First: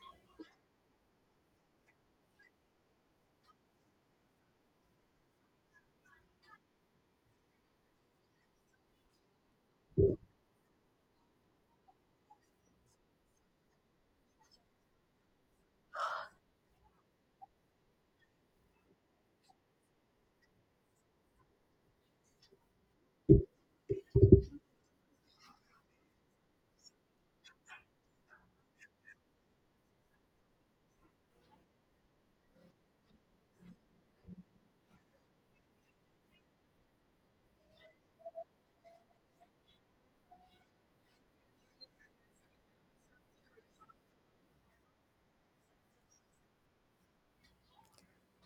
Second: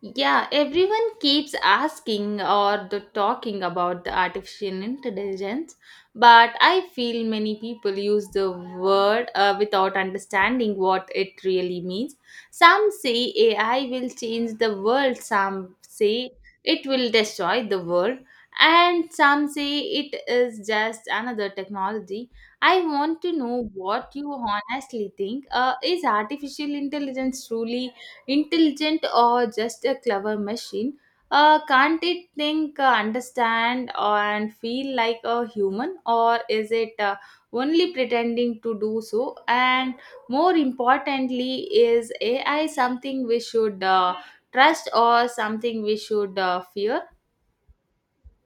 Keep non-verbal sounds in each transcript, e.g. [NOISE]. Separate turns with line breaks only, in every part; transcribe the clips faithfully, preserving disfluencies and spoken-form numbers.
Yeah, everyone keeps asking or the talking about the artificial intelligence, but I feel many people use the word uh, without understanding what it really means. Some say A I will change the world, some say it will destroy the world, and some say it is just another technology. I want to know what you honestly think. Uh, is artificial intelligence truly intelligent or just a clever machine? Uh, can't it think, uh, understand and feel like a human, or is it uh, only pretending to do so? And more importantly, is AI something we should uh, trust or something we should uh, fear?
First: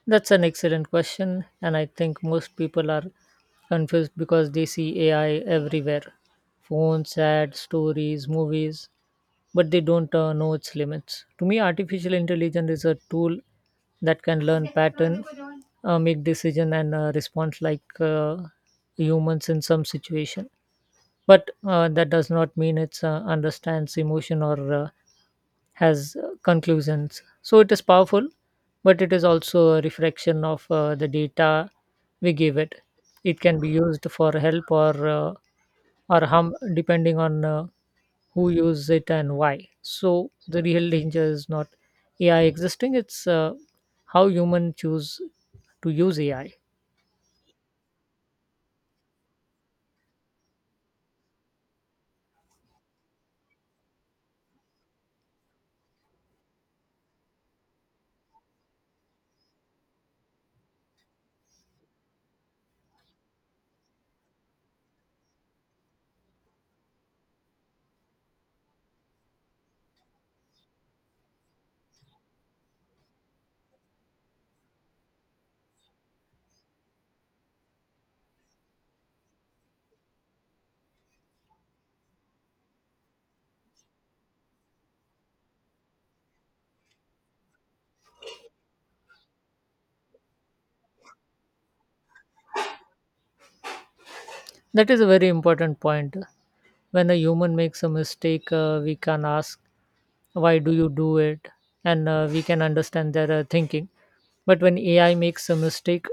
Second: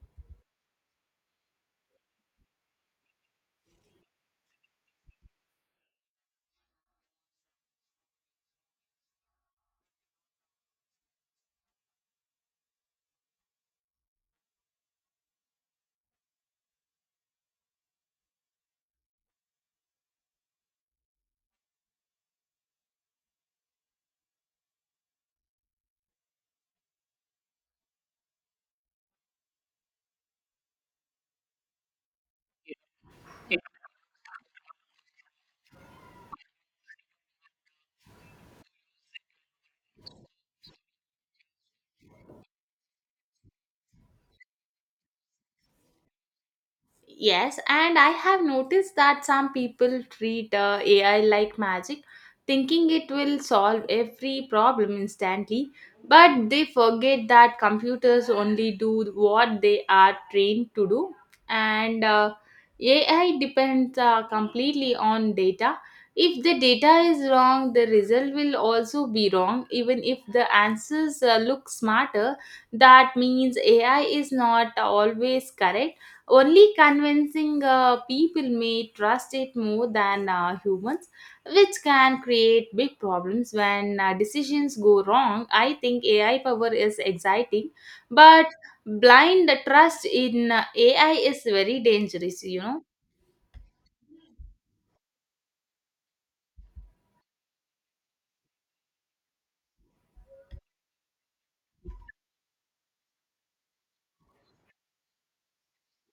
That's an excellent question, and I think most people are confused because they see A I everywhere: phones, ads, stories, movies, but they don't uh, know its limits. To me, artificial intelligence is a tool that can learn pattern, uh, make decision and uh, response like uh, humans in some situation, but uh, that does not mean it's uh, understands emotion or uh, has uh, conclusions. So it is powerful, but it is also a reflection of uh, the data we give it. It can be used for help or uh, or harm depending on uh, who uses it and why. So the real danger is not AI existing, it's uh, how human choose to use AI.
Yes, and I have noticed that some people treat uh, A I like magic, thinking it will solve every problem instantly, but they forget that computers only do what they are trained to do, and uh, A I depends uh, completely on data. If the data is wrong, the result will also be wrong, even if the answers uh, look smarter. That means A I is not always correct, only convincing. Uh, people may trust it more than uh, humans, which can create big problems when uh, decisions go wrong. I think A I power is exciting, but blind trust in uh, A I is very dangerous, you know.
That is a very important point. When a human makes a mistake, uh, we can ask, why do you do it? And uh, we can understand their uh, thinking. But when A I makes a mistake,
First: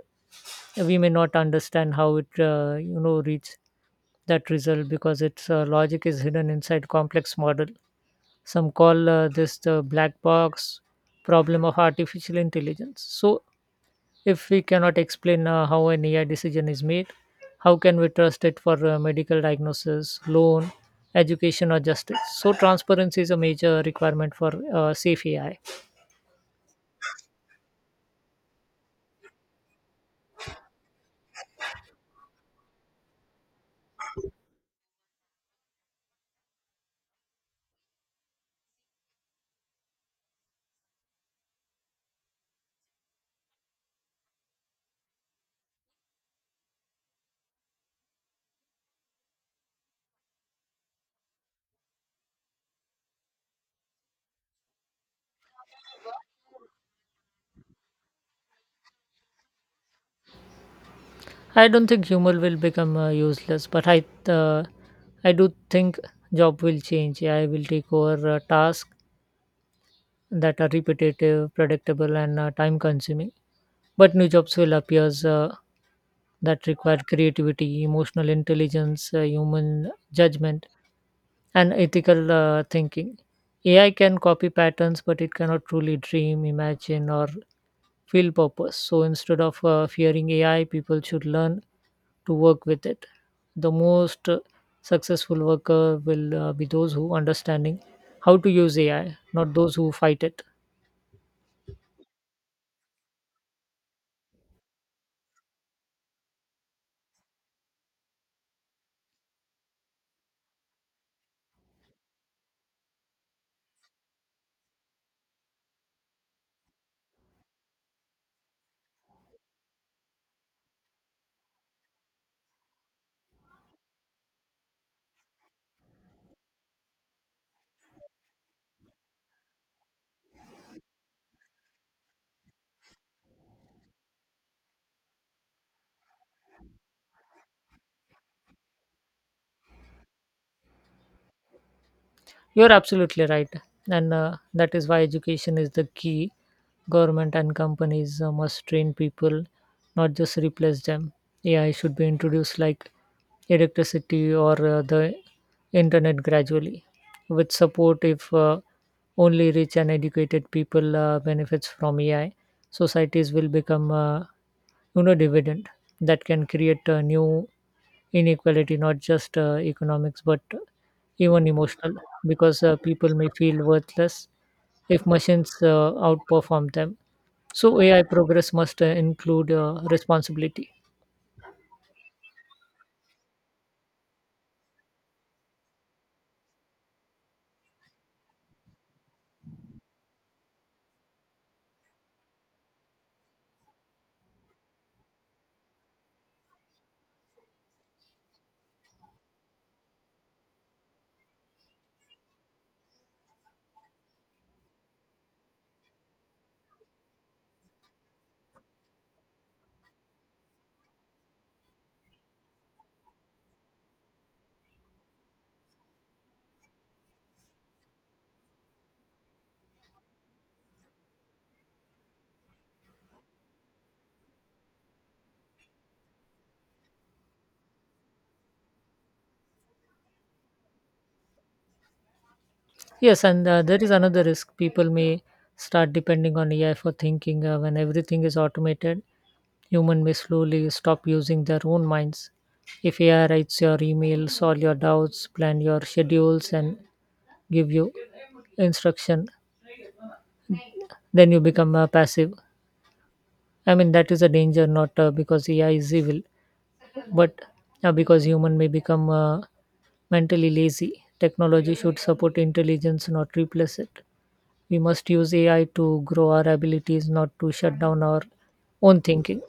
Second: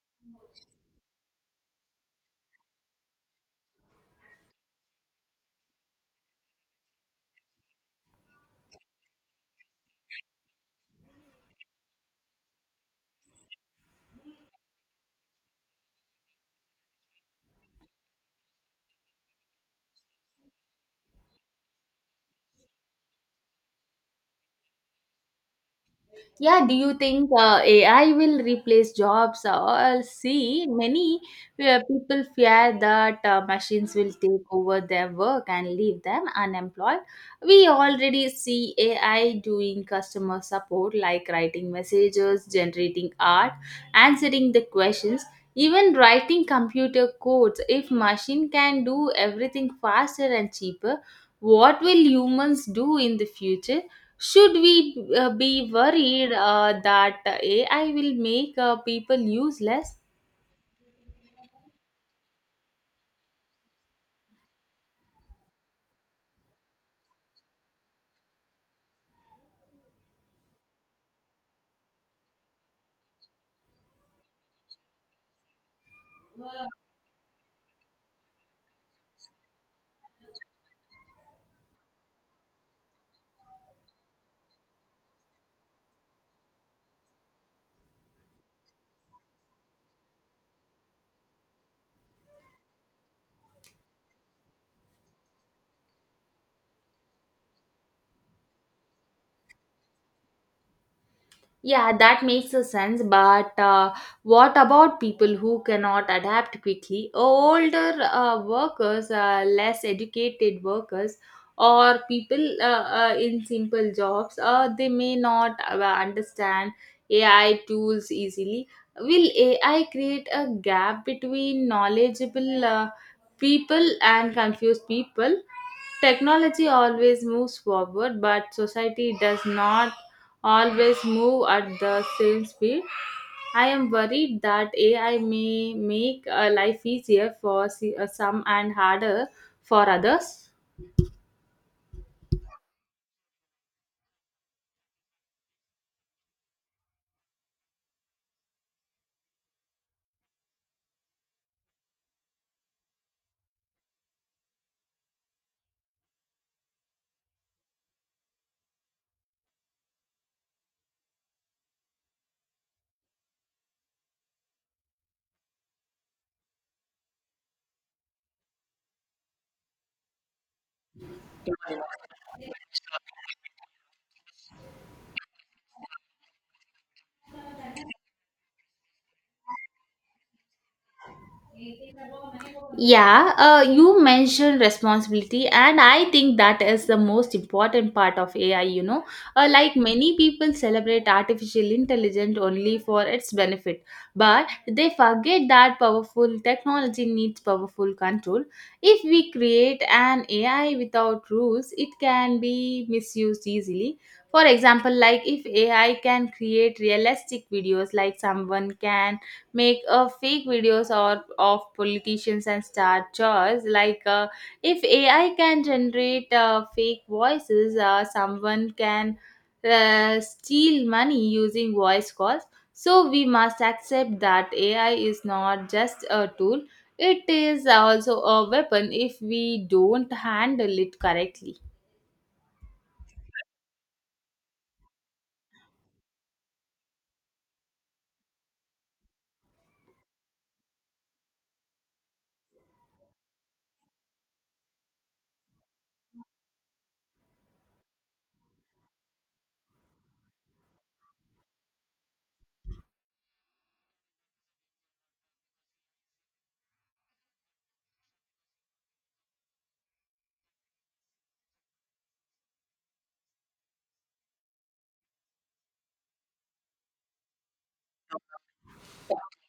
we may not understand how it, uh, you know, reached that result, because its uh, logic is hidden inside complex model. Some call uh, this the black box problem of artificial intelligence. So if we cannot explain uh, how an A I decision is made, how can we trust it for uh, medical diagnosis, loan, education, or justice? So transparency is a major requirement for uh, safe A I.
Yeah, do you think uh, A I will replace jobs? Or see, many uh, people fear that uh, machines will take over their work and leave them unemployed. We already see A I doing customer support, like writing messages, generating art, answering the questions, even writing computer codes. If machine can do everything faster and cheaper, what will humans do in the future? Should we uh, be worried uh, that A I will make uh, people useless?
I I don't think humor will become uh, useless, but I, uh, I do think job will change. A I will take over uh, tasks that are repetitive, predictable, and uh, time-consuming. But new jobs will appear uh, that require creativity, emotional intelligence, uh, human judgment, and ethical uh, thinking. A I can copy patterns, but it cannot truly dream, imagine, or feel purpose. So instead of uh, fearing A I, people should learn to work with it. The most uh, successful worker will uh, be those who understanding how to use A I, not those who fight it.
Yeah, that makes a sense. But uh, what about people who cannot adapt quickly? Older uh, workers, uh, less educated workers, or people uh, uh, in simple jobs, uh, they may not uh, understand A I tools easily. Will A I create a gap between knowledgeable uh, people and confused people? Technology always moves forward, but society does not always move at the same speed. I am worried that A I may make uh, life easier for se- uh, some and harder for others.
You're absolutely right. And uh, that is why education is the key. Government and companies uh, must train people, not just replace them. A I should be introduced like electricity or uh, the internet gradually, with support. If uh, only rich and educated people uh, benefits from A I, societies will become, uh, you know, dividend that can create uh, new inequality, not just uh, economics, but even emotional, because uh, people may feel worthless if machines uh, outperform them. So A I progress must uh, include uh, responsibility.
Yeah, uh, you mentioned responsibility, and I think that is the most important part of A I. You know, uh, like many people celebrate artificial intelligence only for its benefit, but they forget that powerful technology needs powerful control. If we create an A I without rules, it can be misused easily. For example, like if A I can create realistic videos, like someone can make a fake videos or of politicians and star chores. Like uh, if AI can generate uh, fake voices, uh, someone can uh, steal money using voice calls. So we must accept that AI is not just a tool, it is also a weapon if we don't handle it correctly.
Yes, and uh, there is another risk. People may start depending on A I for thinking. Uh, when everything is automated, human may slowly stop using their own minds. If A I writes your email, solve your doubts, plan your schedules, and give you instruction, then you become uh, passive. I mean, that is a danger, not uh, because AI is evil, but uh, because human may become uh, mentally lazy. Technology should support intelligence, not replace it. We must use AI to grow our abilities, not to shut down our own thinking.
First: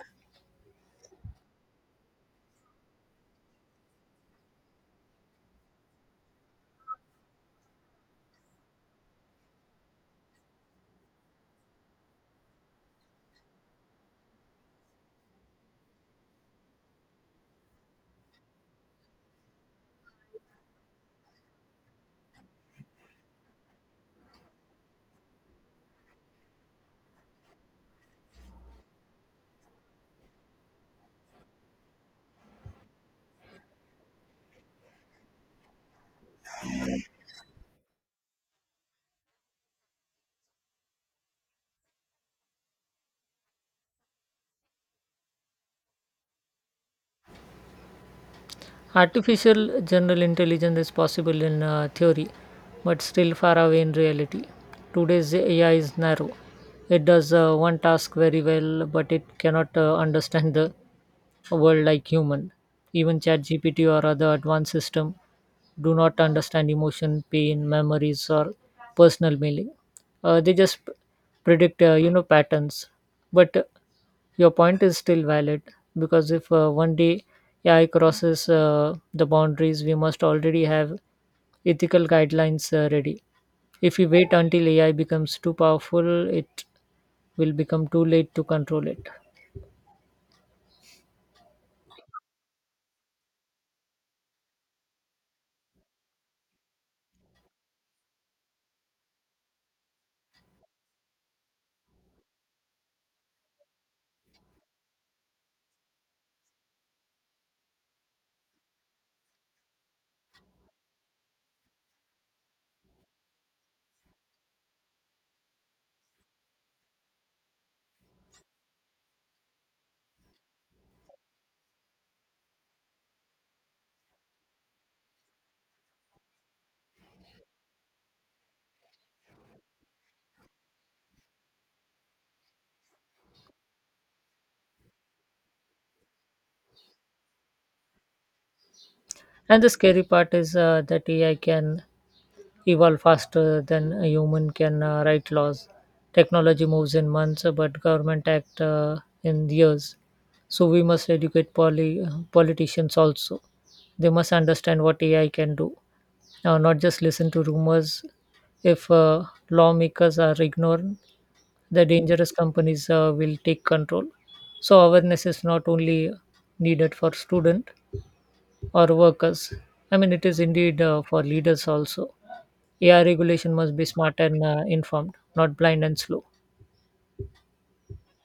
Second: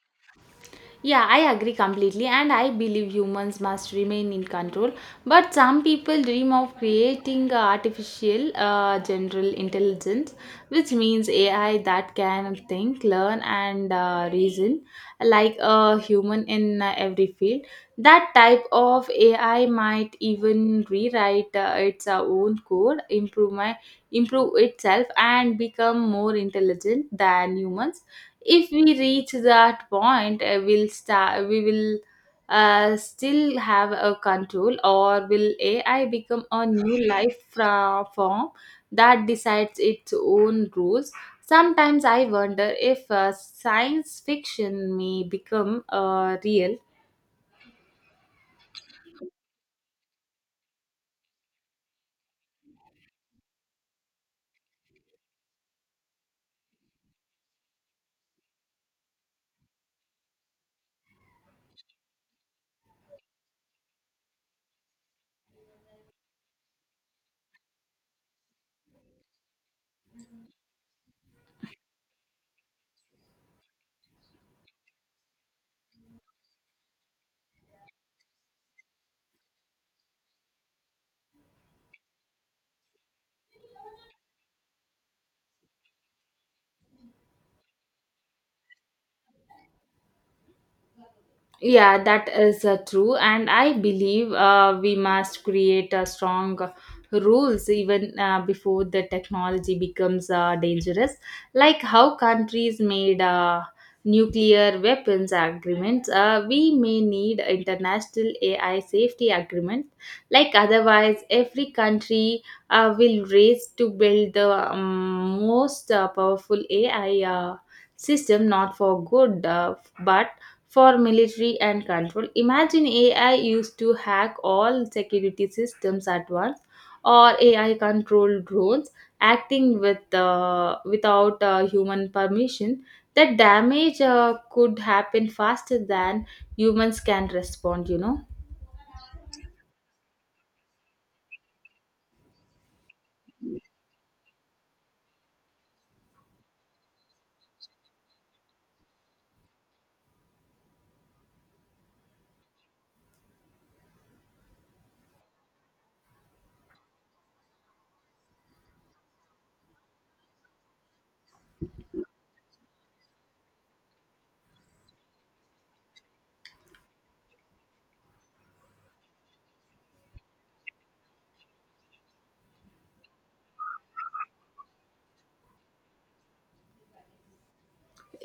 Yeah, I agree completely, and I believe humans must remain in control. But some people dream of creating a artificial uh, general intelligence, which means A I that can think, learn, and uh, reason like a human in uh, every field. That type of A I might even rewrite uh, its uh, own code, improve, my, improve itself, and become more intelligent than humans. If we reach that point, uh, we'll start we will uh, still have a control, or will AI become a new life fra- form that decides its own rules? Sometimes I wonder if uh, science fiction may become uh, real.
Artificial general intelligence is possible in uh, theory, but still far away in reality. Today's AI is narrow. It does uh, one task very well, but it cannot uh, understand the a world like human. Even ChatGPT or other advanced system do not understand emotion, pain, memories, or personal meaning. Uh, they just p- predict, uh, you know, patterns. But uh, your point is still valid, because if uh, one day A I crosses uh, the boundaries, we must already have ethical guidelines uh, ready. If we wait until A I becomes too powerful, it will become too late to control it.
Yeah, that is uh, true, and I believe uh, we must create a strong uh, rules even uh, before the technology becomes uh, dangerous. Like how countries made uh, nuclear weapons agreements, uh, we may need international A I safety agreements. Like otherwise, every country uh, will race to build the um, most uh, powerful A I uh, system, not for good, uh, but for military and control. Imagine A I used to hack all security systems at once, or A I controlled drones acting with uh, without uh, human permission. The damage uh, could happen faster than humans can respond, you know.
And the scary part is uh, that A I can evolve faster than a human can uh, write laws. Technology moves in months, uh, but government act uh, in years. So we must educate poly- uh, politicians also. They must understand what A I can do, uh, not just listen to rumors. If uh, lawmakers are ignored, the dangerous companies uh, will take control. So awareness is not only needed for student, or workers. I mean, it is indeed uh, for leaders also. A I regulation must be smart and uh, informed, not blind and slow.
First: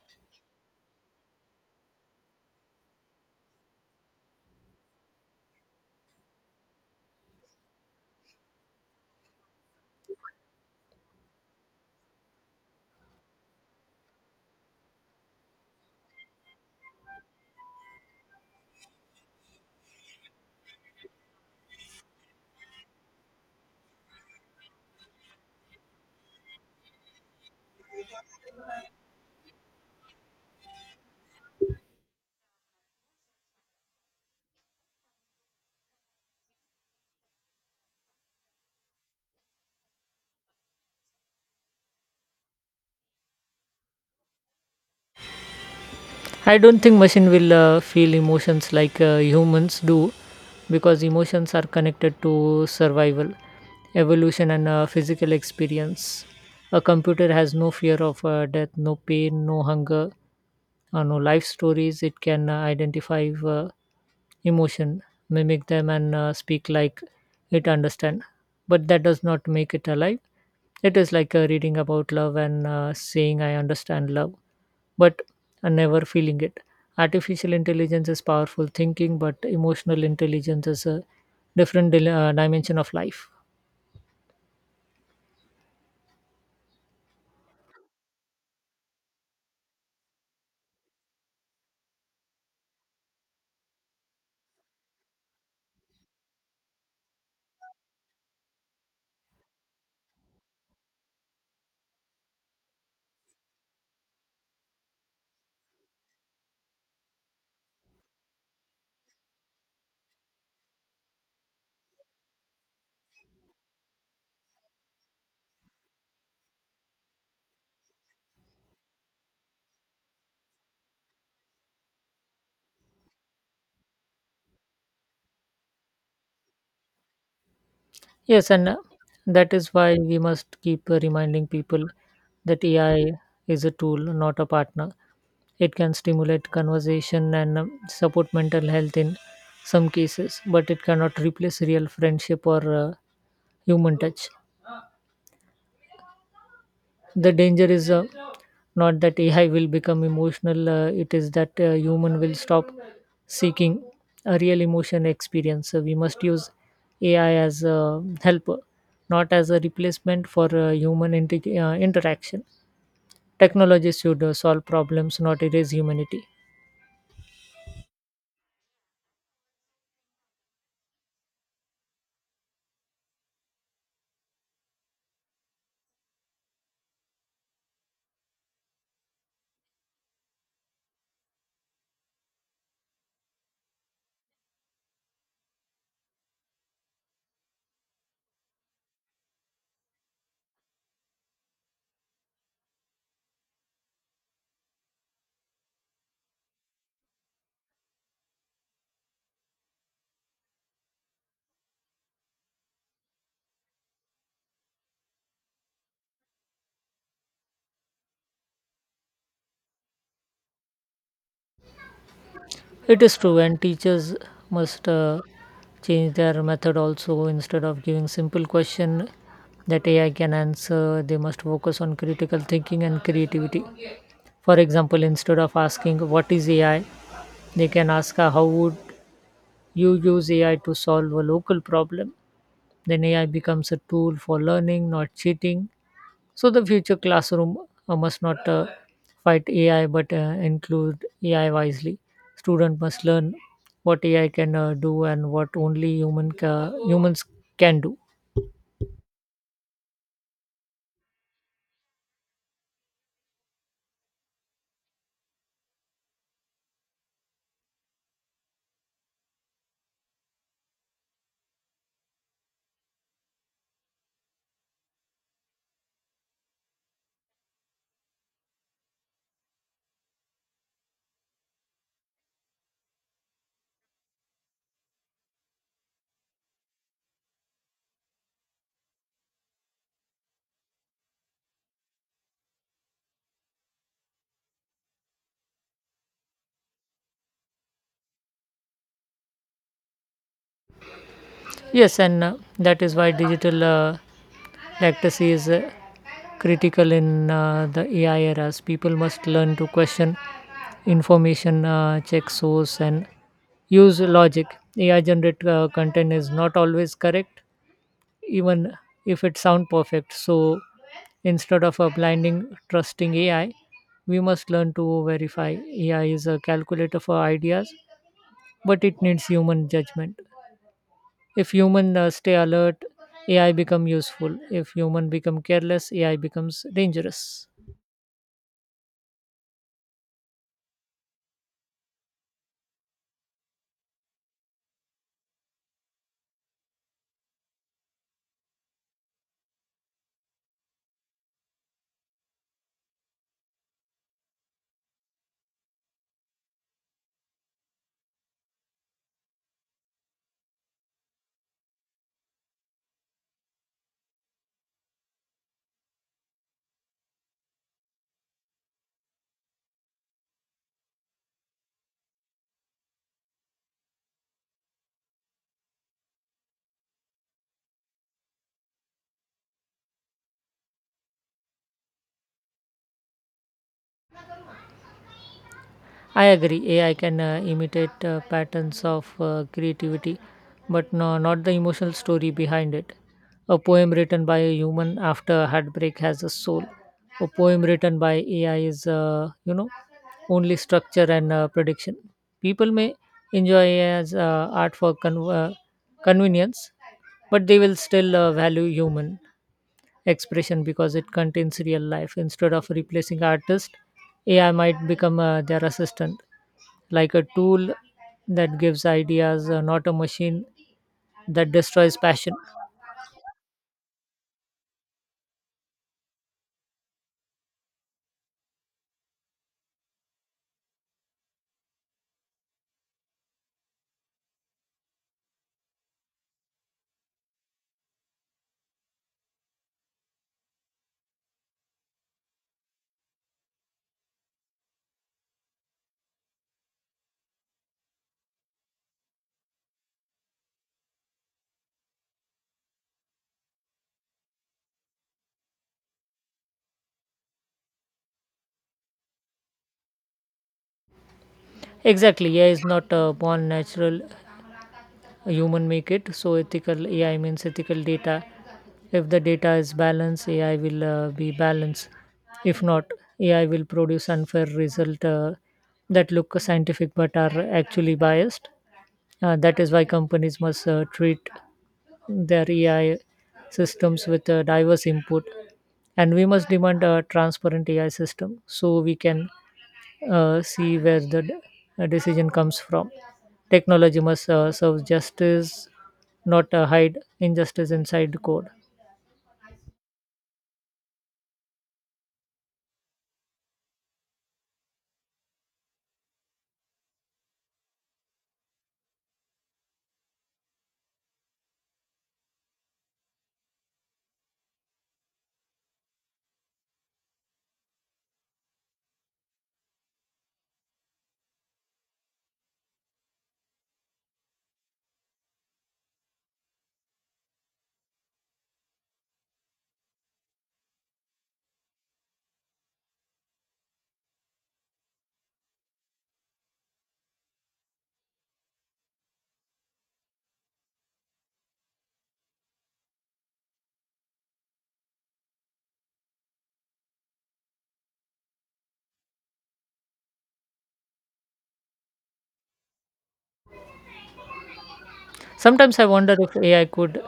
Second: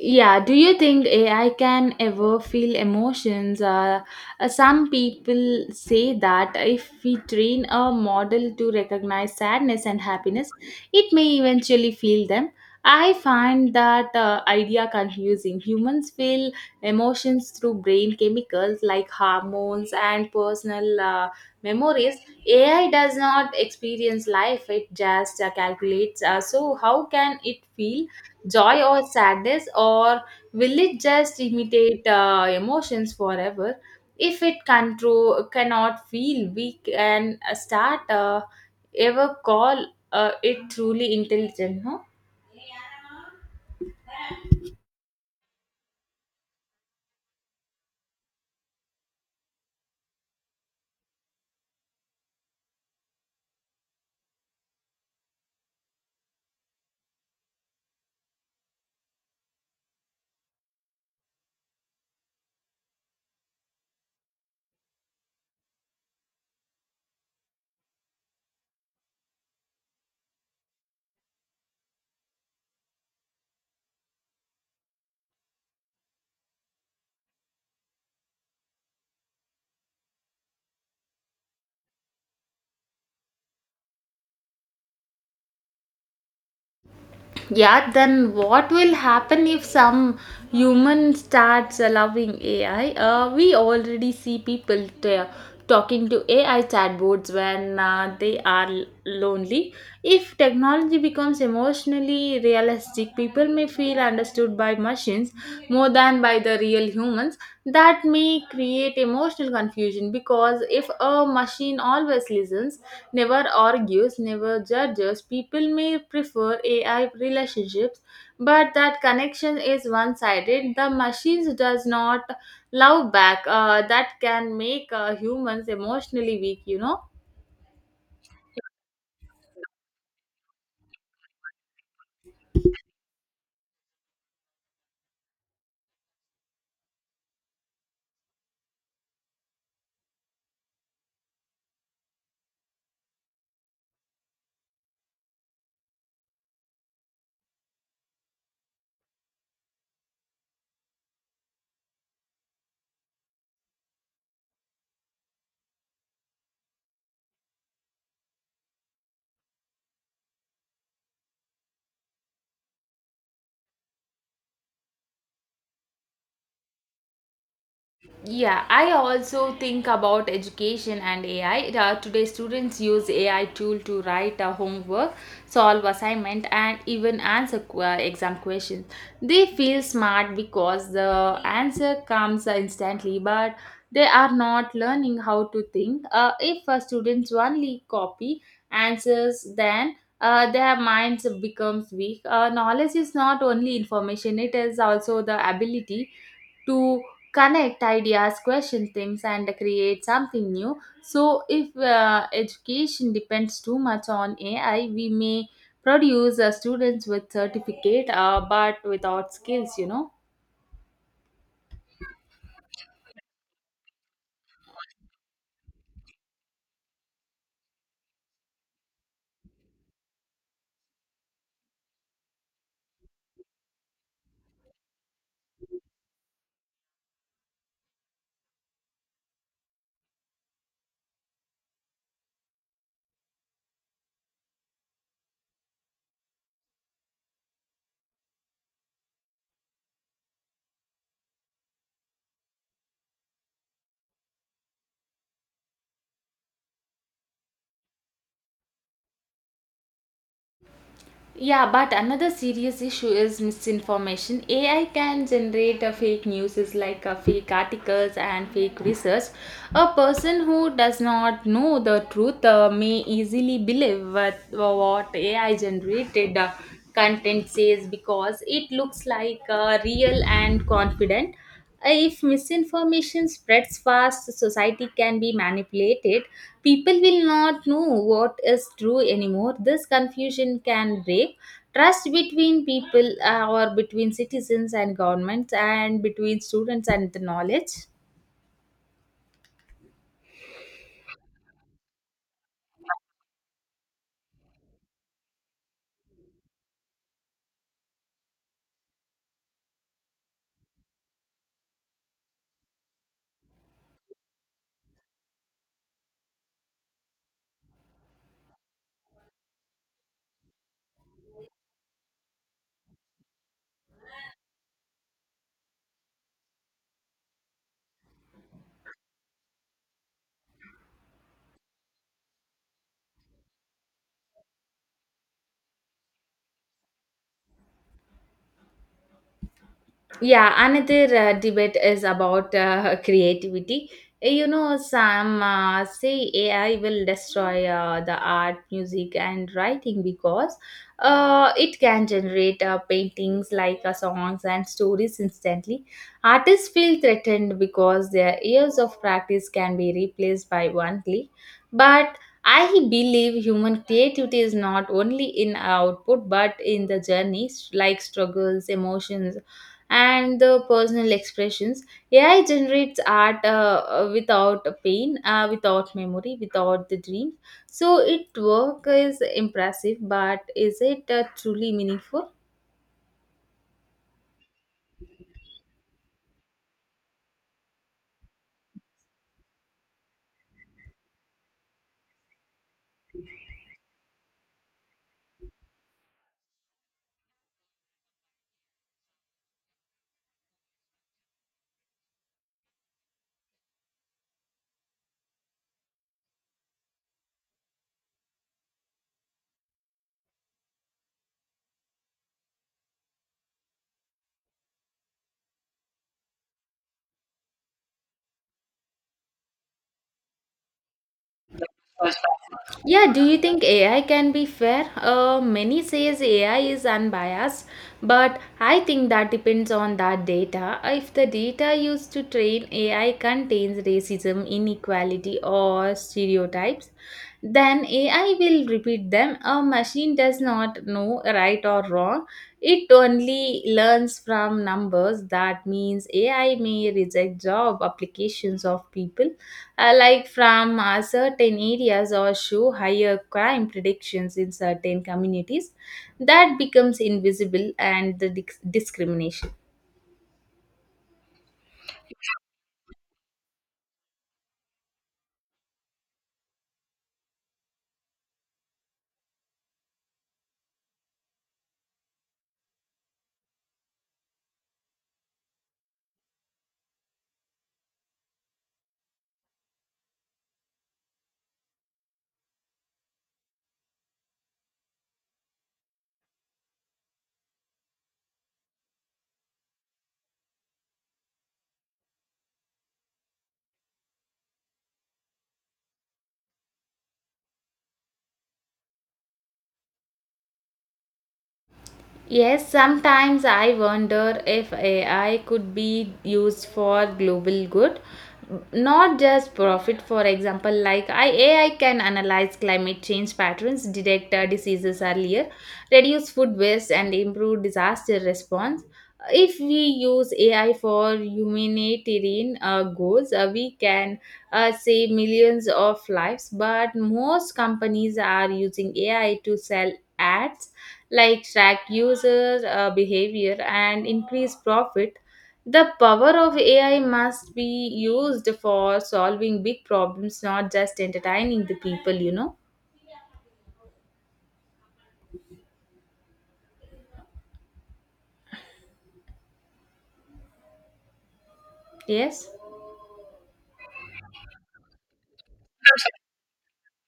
Yeah, do you think A I can ever feel emotions? Uh, uh, some people say that if we train a model to recognize sadness and happiness, it may eventually feel them. I find that uh, idea confusing. Humans feel emotions through brain chemicals like hormones and personal uh, memories. A I does not experience life, it just uh, calculates. Uh, so, how can it feel joy or sadness, or will it just imitate uh, emotions forever? If it control cannot feel, we can start uh, ever call uh, it truly intelligent? No.
I don't think machine will uh, feel emotions like uh, humans do, because emotions are connected to survival, evolution and uh, physical experience. A computer has no fear of uh, death, no pain, no hunger, uh, no life stories. It can uh, identify uh, emotion, mimic them and uh, speak like it understand. But that does not make it alive. It is like uh, reading about love and uh, saying I understand love, but are never feeling it. Artificial intelligence is powerful thinking, but emotional intelligence is a different dil- uh, dimension of life.
Yeah, then what will happen if some human starts allowing A I? Uh, we already see people t- talking to A I chatbots when uh, they are l- lonely. If technology becomes emotionally realistic, people may feel understood by machines more than by the real humans. That may create emotional confusion, because if a machine always listens, never argues, never judges, people may prefer A I relationships, but that connection is one-sided. The machines does not love back. Uh, that can make uh, humans emotionally weak, you know.
Yes, and uh, that is why we must keep uh, reminding people that A I is a tool, not a partner. It can stimulate conversation and um, support mental health in some cases, but it cannot replace real friendship or uh, human touch. The danger is uh, not that A I will become emotional, uh, it is that uh, human will stop seeking a real emotion experience. So we must use A I as a helper, not as a replacement for uh, human inte- uh, interaction. Technology should uh, solve problems, not erase humanity.
Yeah, I also think about education and A I. Uh, today, students use A I tool to write uh, homework, solve assignment, and even answer qu- uh, exam questions. They feel smart because the answer comes uh, instantly, but they are not learning how to think. Uh, if uh, students only copy answers, then uh, their minds becomes weak. Uh, knowledge is not only information; it is also the ability to connect ideas, question things, and create something new. So, if uh, education depends too much on A I, we may produce uh, students with certificate uh, but without skills, you know.
It is true, and teachers must uh, change their method also. Instead of giving simple question that A I can answer, they must focus on critical thinking and creativity. For example, instead of asking what is A I, they can ask uh, how would you use A I to solve a local problem. Then A I becomes a tool for learning, not cheating. So the future classroom uh, must not uh, fight A I, but uh, include A I wisely. Student must learn what A I can uh, do and what only human ca- humans can do.
Yeah, but another serious issue is misinformation. A I can generate a fake news, is like a fake articles and fake research. A person who does not know the truth uh, may easily believe what, what A I generated uh, content says because it looks like uh, real and confident. If misinformation spreads fast, society can be manipulated. People will not know what is true anymore. This confusion can break trust between people, uh, or between citizens and governments, and between students and the knowledge.
Yes, and uh, that is why digital uh, literacy is uh, critical in uh, the A I eras. People must learn to question information, uh, check source, and use logic. A I generated uh, content is not always correct, even if it sounds perfect. So instead of uh, blinding trusting A I, we must learn to verify. A I is a calculator for ideas, but it needs human judgment. If human uh, stay alert, A I become useful. If human become careless, A I becomes dangerous.
Yeah, another uh, debate is about uh, [LAUGHS] creativity. Uh, You know, some uh, say A I will destroy uh, the art, music, and writing, because uh, it can generate uh, paintings like uh, songs and stories instantly. Artists feel threatened because their years of practice can be replaced by one click. But I believe human creativity is not only in output but in the journey, like struggles, emotions and the personal expressions. A I generates art uh, uh, without pain, uh, without memory, without the dream. So it work is impressive, but is it uh, truly meaningful?
I agree. A I can uh, imitate uh, patterns of uh, creativity, but no, not the emotional story behind it. A poem written by a human after a heartbreak has a soul. A poem written by A I is, uh, you know, only structure and uh, prediction. People may enjoy A I as uh, art for con- uh, convenience, but they will still uh, value human expression because it contains real life. Instead of replacing artist, AI might become uh, their assistant, like a tool that gives ideas, uh, not a machine that destroys passion.
Yeah, do you think A I can be fair? Uh, many says A I is unbiased, but I think that depends on that data. If the data used to train A I contains racism, inequality, or stereotypes, then A I will repeat them. A machine does not know right or wrong. It only learns from numbers. That means A I may reject job applications of people uh, like from uh, certain areas, or show higher crime predictions in certain communities. That becomes invisible and the dis- discrimination.
Exactly, AI is not uh, born natural. Human make it. So ethical AI means ethical data. If the data is balanced, AI will uh, be balanced. If not, AI will produce unfair result uh, that look scientific but are actually biased. Uh, that is why companies must uh, treat their AI systems with uh, diverse input, and we must demand a transparent AI system so we can uh, see where the d- uh, decision comes from. Technology must uh, serve justice, not uh, hide injustice inside code.
Yes, sometimes I wonder if A I could be used for global good, not just profit. For example, like I, A I can analyze climate change patterns, detect uh, diseases earlier, reduce food waste, and improve disaster response. If we use A I for humanitarian uh, goals, uh, we can uh, save millions of lives. But most companies are using A I to sell ads, like track user uh, behavior and increase profit. The power of A I must be used for solving big problems, not just entertaining the people, you know. Yes.
Sometimes I wonder if A I could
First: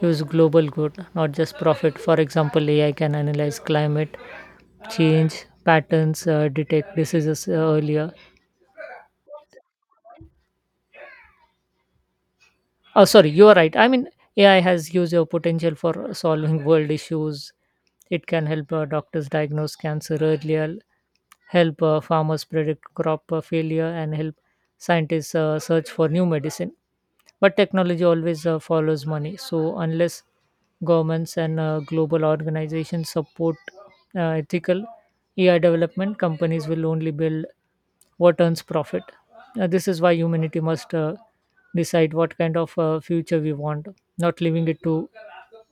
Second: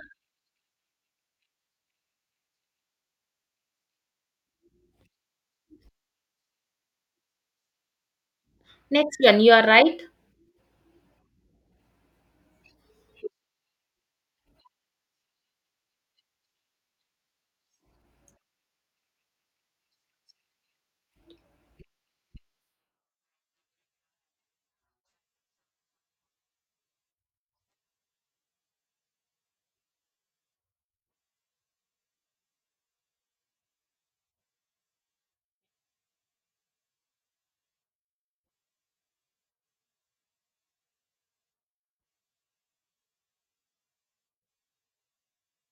use global good, not just profit. For example, A I can analyze climate change patterns, uh, detect diseases uh, earlier.
Next one, you are right.
Oh, sorry, you are right. I mean, A I has huge uh, potential for solving world issues. It can help uh, doctors diagnose cancer earlier, help uh, farmers predict crop uh, failure, and help scientists uh, search for new medicine. But technology always uh, follows money. So, unless governments and uh, global organizations support uh, ethical A I development, companies will only build what earns profit. Uh, this is why humanity must uh, decide what kind of uh, future we want, not leaving it to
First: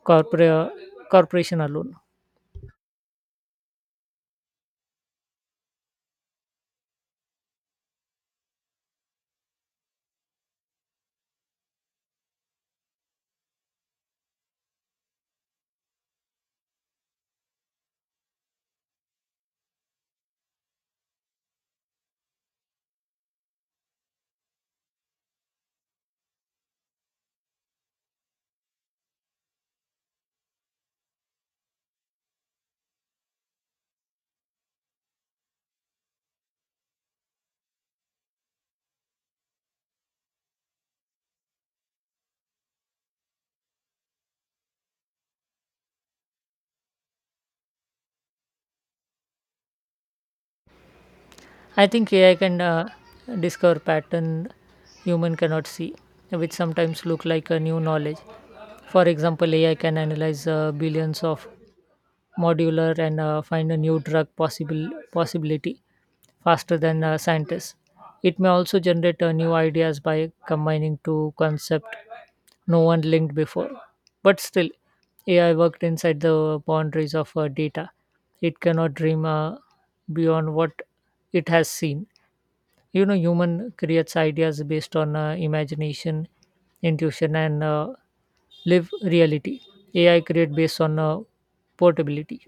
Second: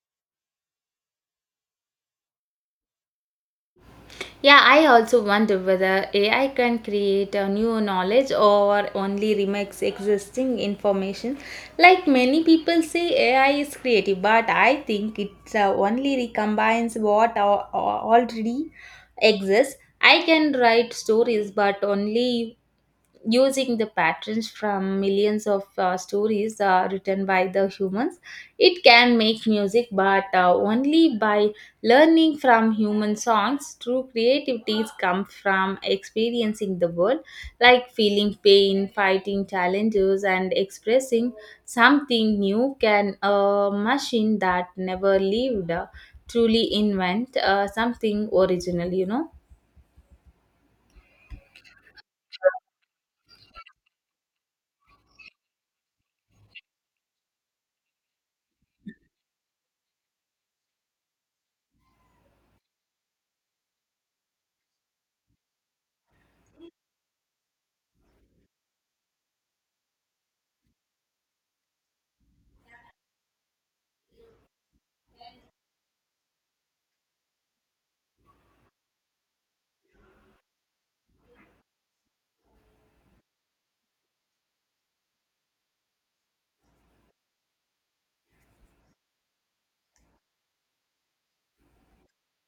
corpora- corporation alone.
Yeah, I also wonder whether A I can create a new knowledge or only remakes existing information. Like many people say, A I is creative, but I think it uh, only recombines what al- al- already exists. I can write stories, but only using the patterns from millions of uh, stories uh, written by the humans. It can make music, but uh, only by learning from human songs. True creativities come from experiencing the world, like feeling pain, fighting challenges, and expressing something new. Can a machine that never lived uh, truly invent uh, something original, you know?
I think A I can uh, discover pattern human cannot see, which sometimes look like a new knowledge. For example, A I can analyze uh, billions of modular and uh, find a new drug possible possibility faster than uh, scientists. It may also generate uh, new ideas by combining two concepts no one linked before. But still, A I worked inside the boundaries of uh, data. It cannot dream uh, beyond what it has seen. You know, human creates ideas based on uh, imagination, intuition, and uh, live reality. A I create based on uh, portability.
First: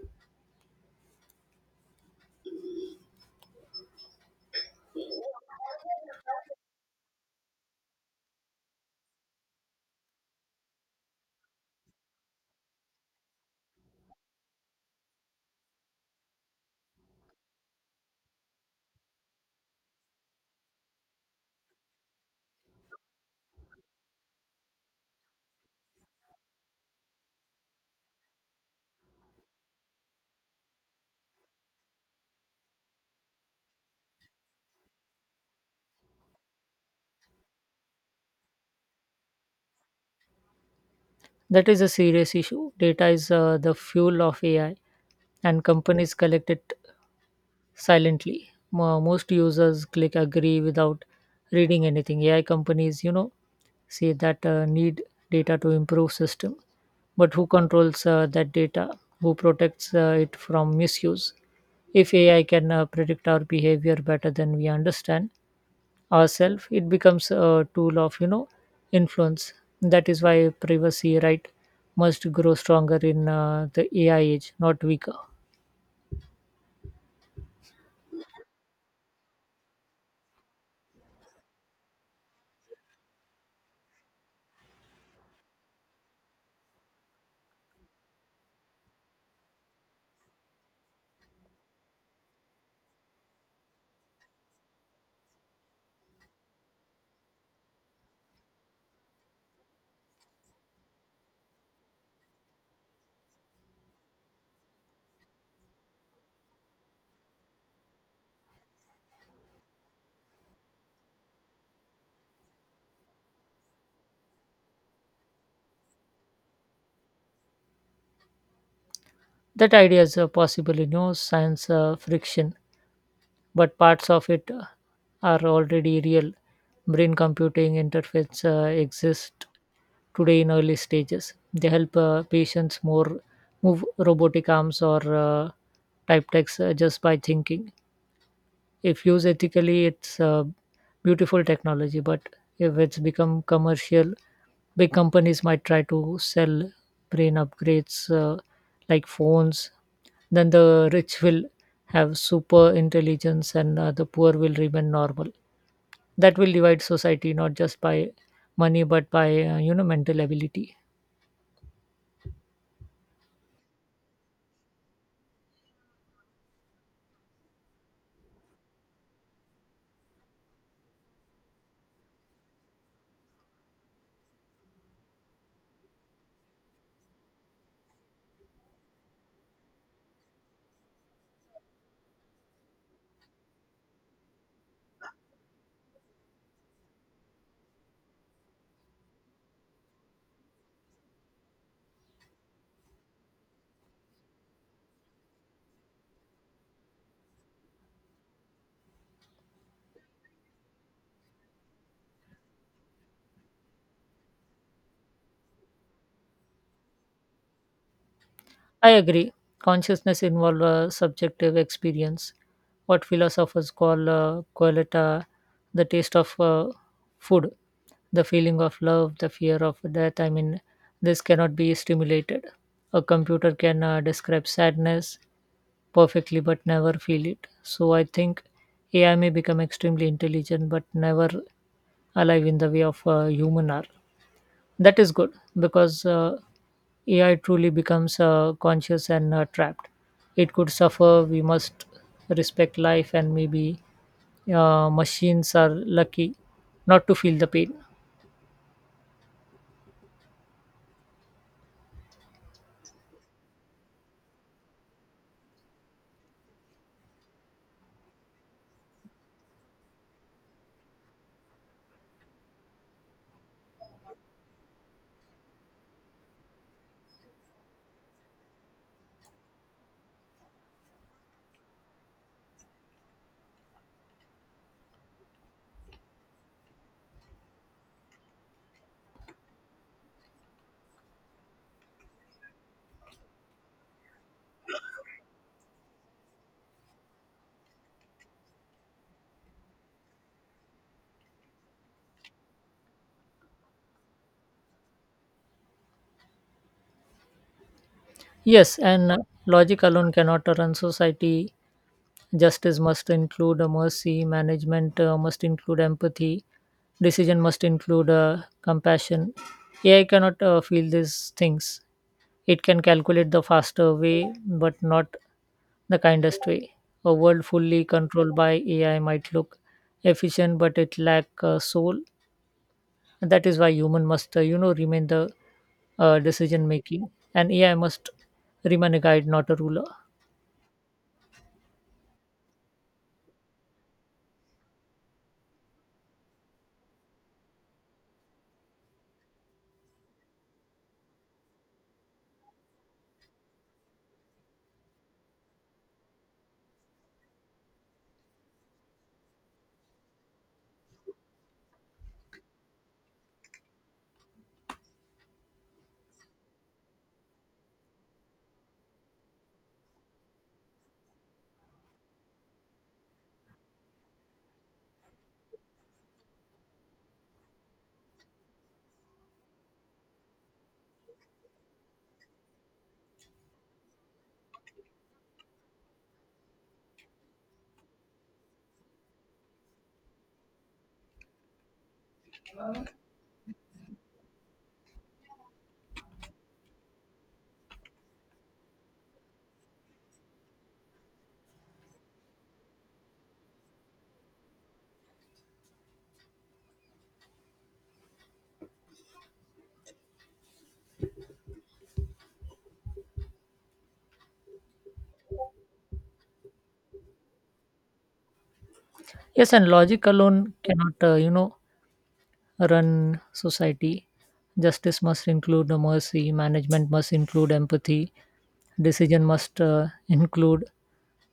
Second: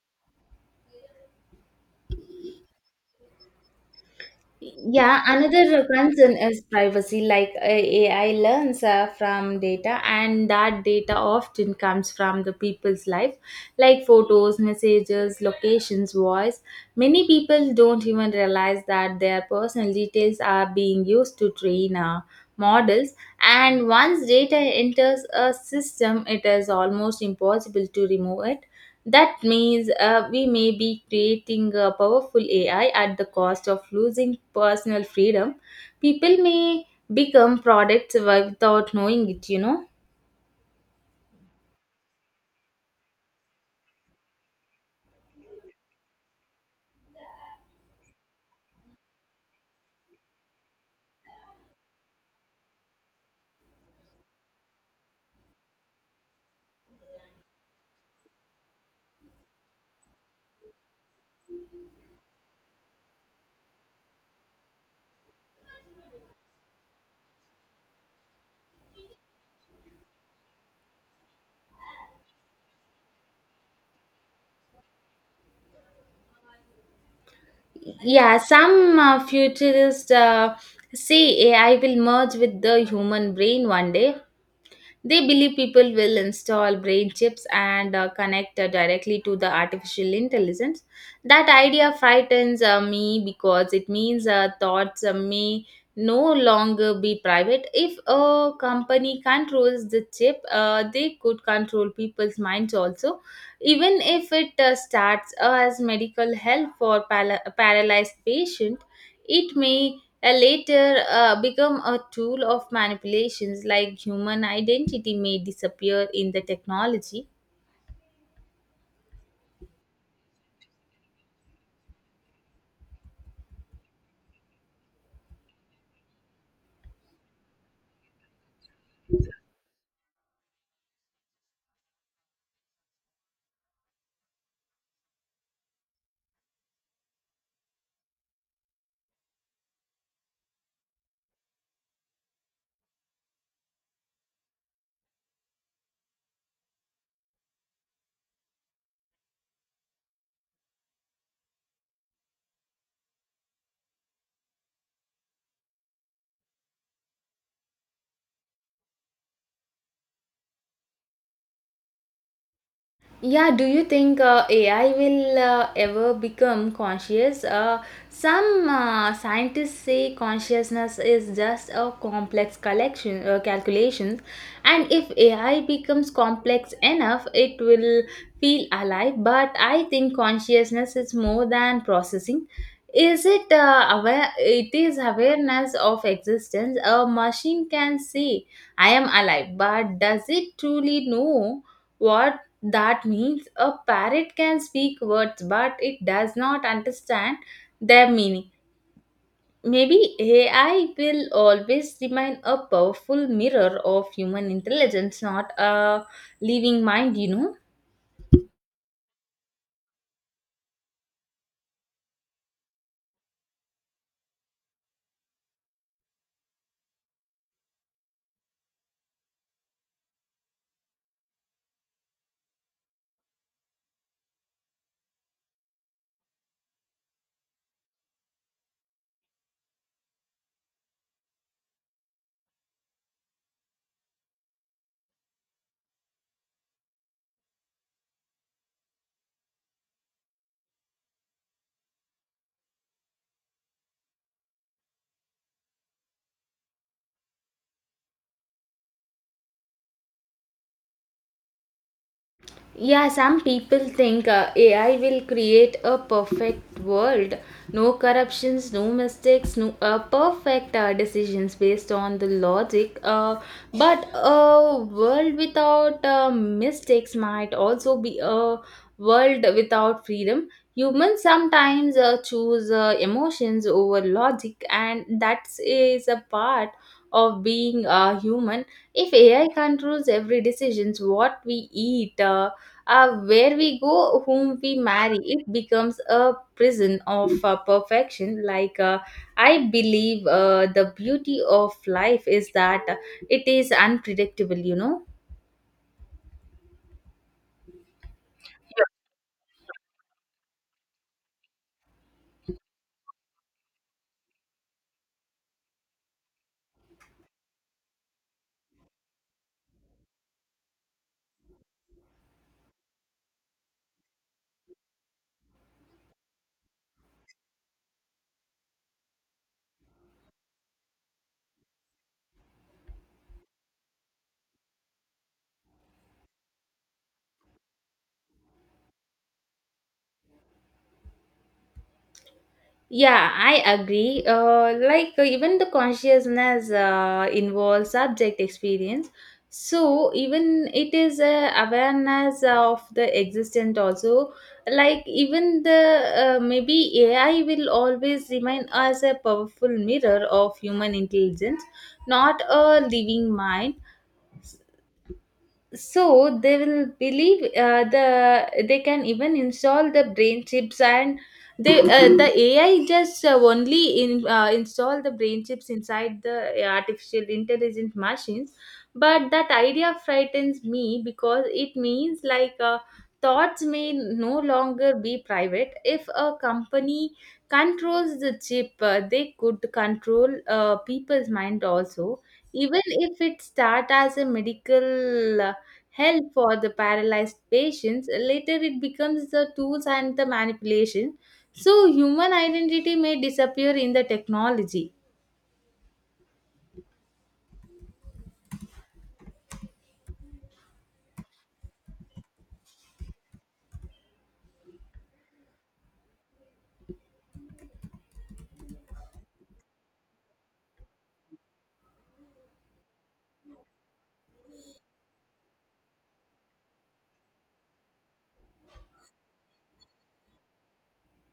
Yeah, another concern is privacy. Like uh, A I learns uh, from data, and that data often comes from the people's life, like photos, messages, locations, voice. Many people don't even realize that their personal details are being used to train uh, models. And once data enters a system, it is almost impossible to remove it. That means uh, we may be creating a powerful A I at the cost of losing personal freedom. People may become products without knowing it, you know.
That is a serious issue. Data is uh, the fuel of A I, and companies collect it silently. Mo- Most users click agree without reading anything. A I companies, you know, say that uh, need data to improve system, but who controls uh, that data? Who protects uh, it from misuse? If A I can uh, predict our behavior better than we understand ourselves, it becomes a tool of, you know influence. That is why privacy right must grow stronger in uh, the AI age, not weaker.
Yeah, some uh, futurists uh, say A I will merge with the human brain one day. They believe people will install brain chips and uh, connect uh, directly to the artificial intelligence. That idea frightens uh, me because it means uh, thoughts uh, may no longer be private. If a company controls the chip, uh, they could control people's minds also, even if it uh, starts as medical help for pala- paralyzed patient. It may and later uh, become a tool of manipulations, like human identity may disappear in the technology.
That idea is uh, possible in no science uh, friction, but parts of it uh, are already real. Brain computing interface uh, exist today in early stages. They help uh, patients more, move robotic arms, or uh, type text uh, just by thinking. If used ethically, it's a beautiful technology, but if it's become commercial, big companies might try to sell brain upgrades, uh, like phones. Then the rich will have super intelligence, and uh, the poor will remain normal. That will divide society, not just by money, but by, uh, you know mental ability.
Yeah, do you think uh, A I will uh, ever become conscious? Uh, some uh, scientists say consciousness is just a complex collection uh, calculations, and if A I becomes complex enough, it will feel alive. But I think consciousness is more than processing. Is it uh, aware? It is awareness of existence. A machine can say, "I am alive," but does it truly know what that means? A parrot can speak words, but it does not understand their meaning. Maybe A I will always remain a powerful mirror of human intelligence, not a living mind, you know.
I agree. Consciousness involves a subjective experience, what philosophers call uh, qualita, the taste of uh, food, the feeling of love, the fear of death. I mean, this cannot be stimulated. A computer can uh, describe sadness perfectly but never feel it. So I think A I may become extremely intelligent but never alive in the way of uh, human are. That is good, because uh, A I truly becomes uh, conscious and uh, trapped. It could suffer. We must respect life, and maybe uh, machines are lucky not to feel the pain.
Yeah, some people think uh, A I will create a perfect world. No corruptions, no mistakes, no uh, perfect uh, decisions based on the logic. Uh, but a world without uh, mistakes might also be a world without freedom. Humans sometimes uh, choose uh, emotions over logic, and that is a part of being a human. If A I controls every decisions, what we eat, uh, uh, where we go, whom we marry, it becomes a prison of uh, perfection. Like, uh, I believe uh, the beauty of life is that it is unpredictable, you know?
Yes, and uh, logic alone cannot run society. Justice must include uh, mercy, management uh, must include empathy, decision must include uh, compassion. A I cannot uh, feel these things. It can calculate the faster way, but not the kindest way. A world fully controlled by A I might look efficient, but it lack uh, soul. And that is why human must, uh, you know, remain the uh, decision making, and A I must remain a guide, not a ruler.
Yeah, I agree. Uh, like uh, even the consciousness uh, involves subject experience. So even it is a awareness of the existent also. Like even the uh, maybe A I will always remain as a powerful mirror of human intelligence, not a living mind. So they will believe uh, the they can even install the brain chips, and they uh, the AI just uh, only in uh, install the brain chips inside the artificial intelligent machines. But that idea frightens me because it means like uh, thoughts may no longer be private. If a company controls the chip, uh, they could control uh, people's mind also, even if it start as a medical uh, help for the paralyzed patients. Later, it becomes the tools and the manipulation. So, human identity may disappear in the technology.
Yes, and logic alone cannot, uh, you know, run society. Justice must include the mercy, management must include empathy, decision must uh, include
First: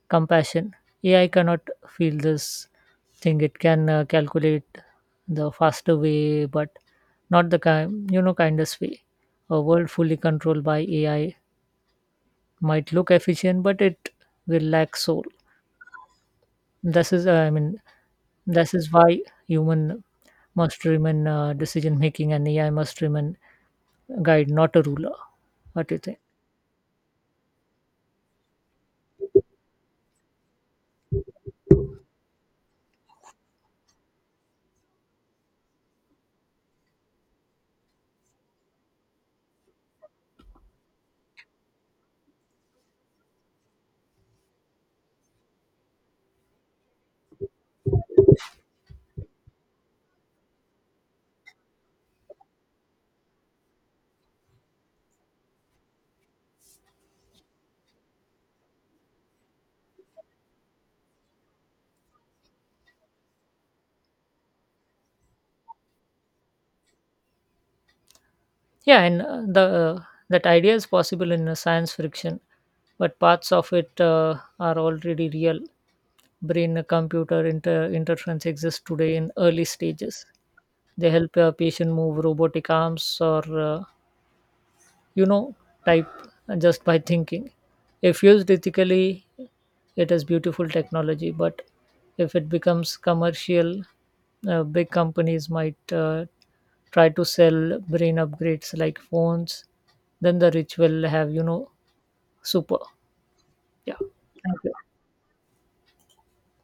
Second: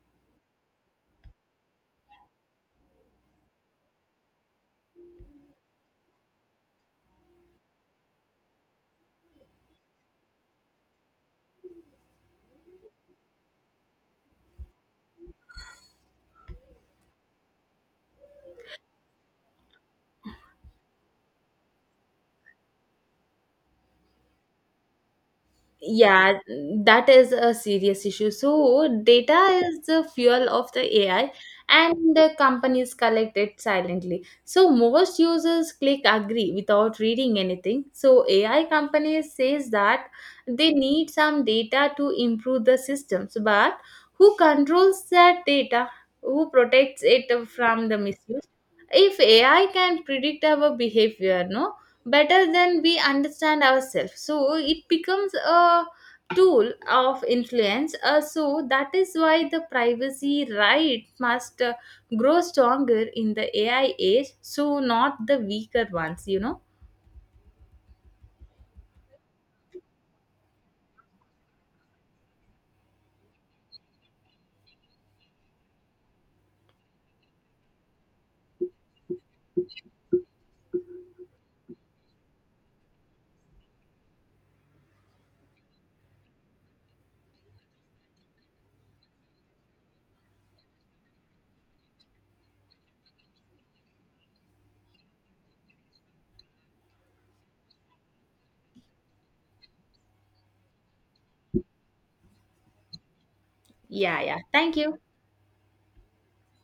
compassion. A I cannot feel this thing. It can uh, calculate the faster way, but not the kind, you know, kindest way. A world fully controlled by A I might look efficient, but it will lack soul. This is, uh, I mean, this is why human must remain uh, decision making, and A I must remain guide, not a ruler. What do you think?
Yeah, that is a serious issue. So data is the fuel of the AI, and the companies collect it silently. So most users click agree without reading anything. So AI companies says that they need some data to improve the systems. But who controls that data? Who protects it from the misuse? If AI can predict our behavior no better than we understand ourselves, so it becomes a tool of influence. Uh, so that is why the privacy right must uh, grow stronger in the AI age, so not the weaker ones, you know.
Yeah, and uh, the uh, that idea is possible in uh, science fiction, but parts of it uh, are already real. Brain, computer inter- interference exists today in early stages. They help a patient move robotic arms, or uh, you know type just by thinking. If used ethically, it is beautiful technology, but if it becomes commercial, uh, big companies might uh, try to sell brain upgrades like phones. Then the rich will have, you know, super. Yeah,
Yeah yeah
thank you.
thank you.